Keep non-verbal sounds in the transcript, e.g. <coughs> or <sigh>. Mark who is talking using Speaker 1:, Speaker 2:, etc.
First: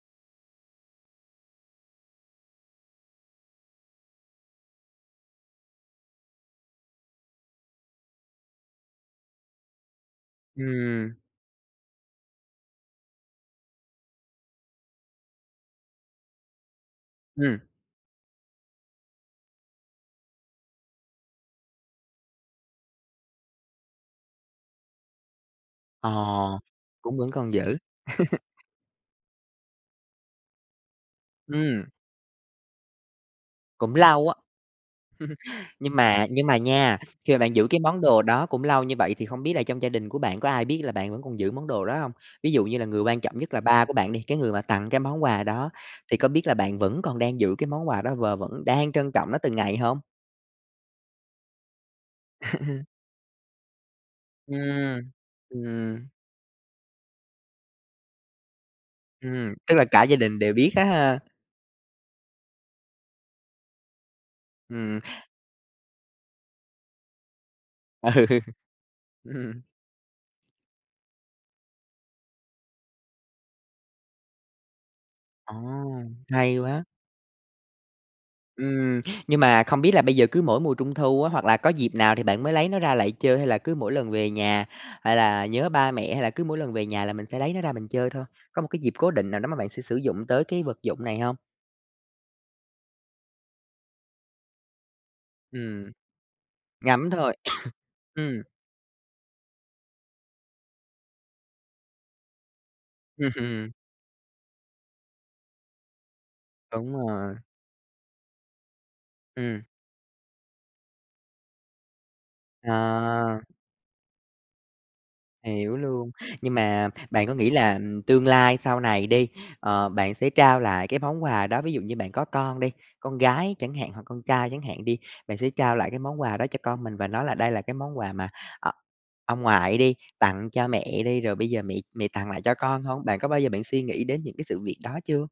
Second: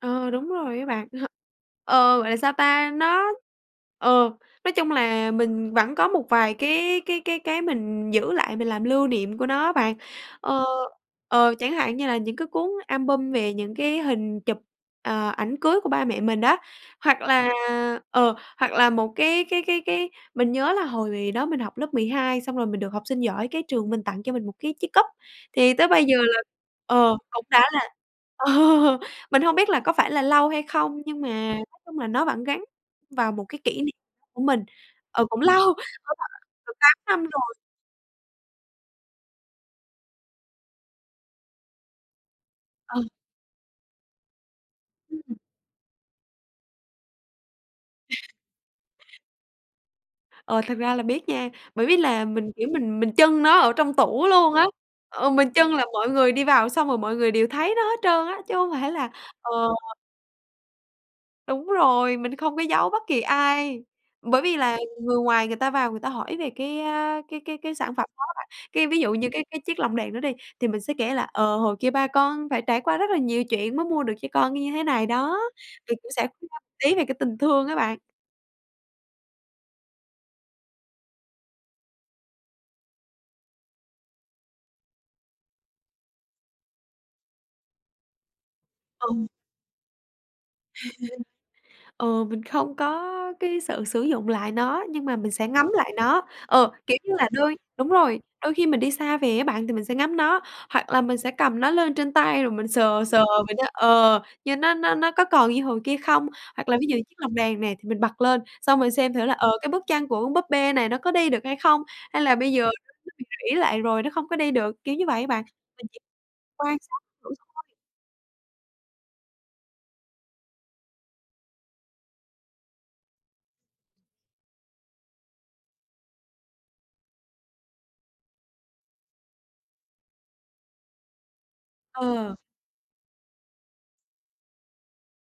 Speaker 1: Ờ, đúng rồi á bạn. <chuckles> Ờ, gọi là sao ta, nó, ờ, nói chung là mình vẫn có một vài cái cái cái cái mình giữ lại mình làm lưu niệm của nó á bạn. Ờ,
Speaker 2: Ừm.
Speaker 1: ờ, chẳng hạn như là những cái cuốn album về những cái hình chụp, ờ, ảnh cưới của ba mẹ mình á. Hoặc là
Speaker 2: Ừm.
Speaker 1: ờ, hoặc là một cái cái cái cái mình nhớ là hồi đó mình học lớp 12 xong rồi mình được học sinh giỏi cái trường mình tặng cho mình một cái chiếc cúp, thì tới bây
Speaker 2: Ờ,
Speaker 1: giờ là ờ,
Speaker 2: cũng vẫn
Speaker 1: cũng
Speaker 2: còn
Speaker 1: đã
Speaker 2: giữ.
Speaker 1: là ờ,
Speaker 2: <laughs>
Speaker 1: mình hông biết là có phải là lâu hay không, nhưng mà nói
Speaker 2: Ừm.
Speaker 1: chung là nó vẫn gắn vào một cái kỷ
Speaker 2: Cũng
Speaker 1: niệm
Speaker 2: lâu á.
Speaker 1: của mình. Ờ, cũng lâu,
Speaker 2: <chuckles> Nhưng
Speaker 1: đúng
Speaker 2: mà
Speaker 1: rồi
Speaker 2: nhưng mà
Speaker 1: được 8
Speaker 2: nha,
Speaker 1: năm
Speaker 2: khi mà
Speaker 1: rồi.
Speaker 2: bạn giữ cái món đồ đó cũng lâu như vậy thì không biết là trong gia đình của bạn có ai biết là bạn vẫn còn giữ món đồ đó hông? Ví dụ như là người
Speaker 1: Ừ.
Speaker 2: quan trọng nhất là ba của bạn đi, cái người mà tặng cái
Speaker 1: Ưm,
Speaker 2: món
Speaker 1: ừm.
Speaker 2: quà đó, thì có biết là bạn vẫn còn đang giữ cái món quà đó và vẫn đang trân trọng nó từng ngày hông?
Speaker 1: Ờ, thực ra là biết nha, bởi vì là mình, kiểu,
Speaker 2: <chuckles>
Speaker 1: mình mình chưng nó ở trong tủ luôn á,
Speaker 2: Ừm,
Speaker 1: ờ, mình chưng là mọi
Speaker 2: ừm.
Speaker 1: người đi vào xong rồi mọi người đều thấy nó hết trơn á, chứ hông phải là ờ.
Speaker 2: Ừm, tức là cả gia đình đều biết á ha?
Speaker 1: Đúng rồi, mình không có giấu bất kỳ ai, bởi vì là
Speaker 2: Ừm.
Speaker 1: người ngoài người ta vào người ta hỏi về cái, a, cái cái cái sản phẩm đó
Speaker 2: Ừ,
Speaker 1: á bạn, cái, ví dụ như cái cái cái
Speaker 2: ừm.
Speaker 1: chiếc lồng đèn đó đi, thì mình sẽ kể là, ờ, "Hồi kia ba con phải trải qua rất là nhiều chuyện mới mua được cho con như thế này đó."
Speaker 2: Ồ!
Speaker 1: Mình cũng sẽ
Speaker 2: Hay
Speaker 1: <unintelligible>
Speaker 2: quá!
Speaker 1: tí về cái tình thương á bạn.
Speaker 2: Ừm, nhưng mà không biết là bây giờ cứ mỗi mùa Trung thu, hoặc là có dịp nào thì bạn mới lấy nó ra lại chơi hay là cứ mỗi lần về nhà, hay là nhớ ba mẹ, hay là cứ mỗi lần về nhà là mình sẽ lấy nó ra mình chơi thôi, có một cái dịp cố
Speaker 1: Ừm.
Speaker 2: định nào đó mà bạn sẽ sử dụng tới cái vật dụng này hông?
Speaker 1: <chuckles> Ừ, mình không có cái sự sử dụng lại nó, nhưng mà mình sẽ ngắm lại
Speaker 2: Ừm.
Speaker 1: nó. Ờ, kiểu
Speaker 2: Ngắm
Speaker 1: như là
Speaker 2: thôi,
Speaker 1: đôi đúng
Speaker 2: <coughs>
Speaker 1: rồi,
Speaker 2: ừm.
Speaker 1: đôi khi mình đi xa về á bạn, thì mình sẽ ngắm nó, hoặc là mình sẽ cầm nó lên trên tay rồi mình sờ sờ mình nói,
Speaker 2: Ừm.
Speaker 1: ờ, như nó nó nó có còn như hồi kia không? Hoặc là ví dụ
Speaker 2: Đúng
Speaker 1: như chiếc lồng
Speaker 2: rồi.
Speaker 1: nè, thì mình bật lên, xong mình xem thử là, ờ,
Speaker 2: Ừm.
Speaker 1: cái bước chân của con búp bê này nó có đi được hay không, hay là bây giờ nó bị
Speaker 2: À.
Speaker 1: rỉ lại rồi nó không có đi được, kiểu như vậy á bạn.
Speaker 2: Hiểu
Speaker 1: Mình chỉ
Speaker 2: luôn, nhưng
Speaker 1: quan
Speaker 2: mà
Speaker 1: sát
Speaker 2: bạn
Speaker 1: thử
Speaker 2: có nghĩ
Speaker 1: thôi.
Speaker 2: là, ừm, tương lai sau này đi, ờ, bạn sẽ trao lại cái món quà đó. Ví dụ như bạn có con đi, con gái chẳng hạn hoặc con trai chẳng hạn đi, bạn sẽ trao lại cái món quà đó cho con mình và nói là đây là cái món quà mà, ờ, ông ngoại đi, tặng cho mẹ đi, rồi bây giờ mẹ mẹ tặng
Speaker 1: Ờ.
Speaker 2: lại cho con hông? Bạn có bao giờ bạn suy nghĩ đến những cái sự việc đó chưa?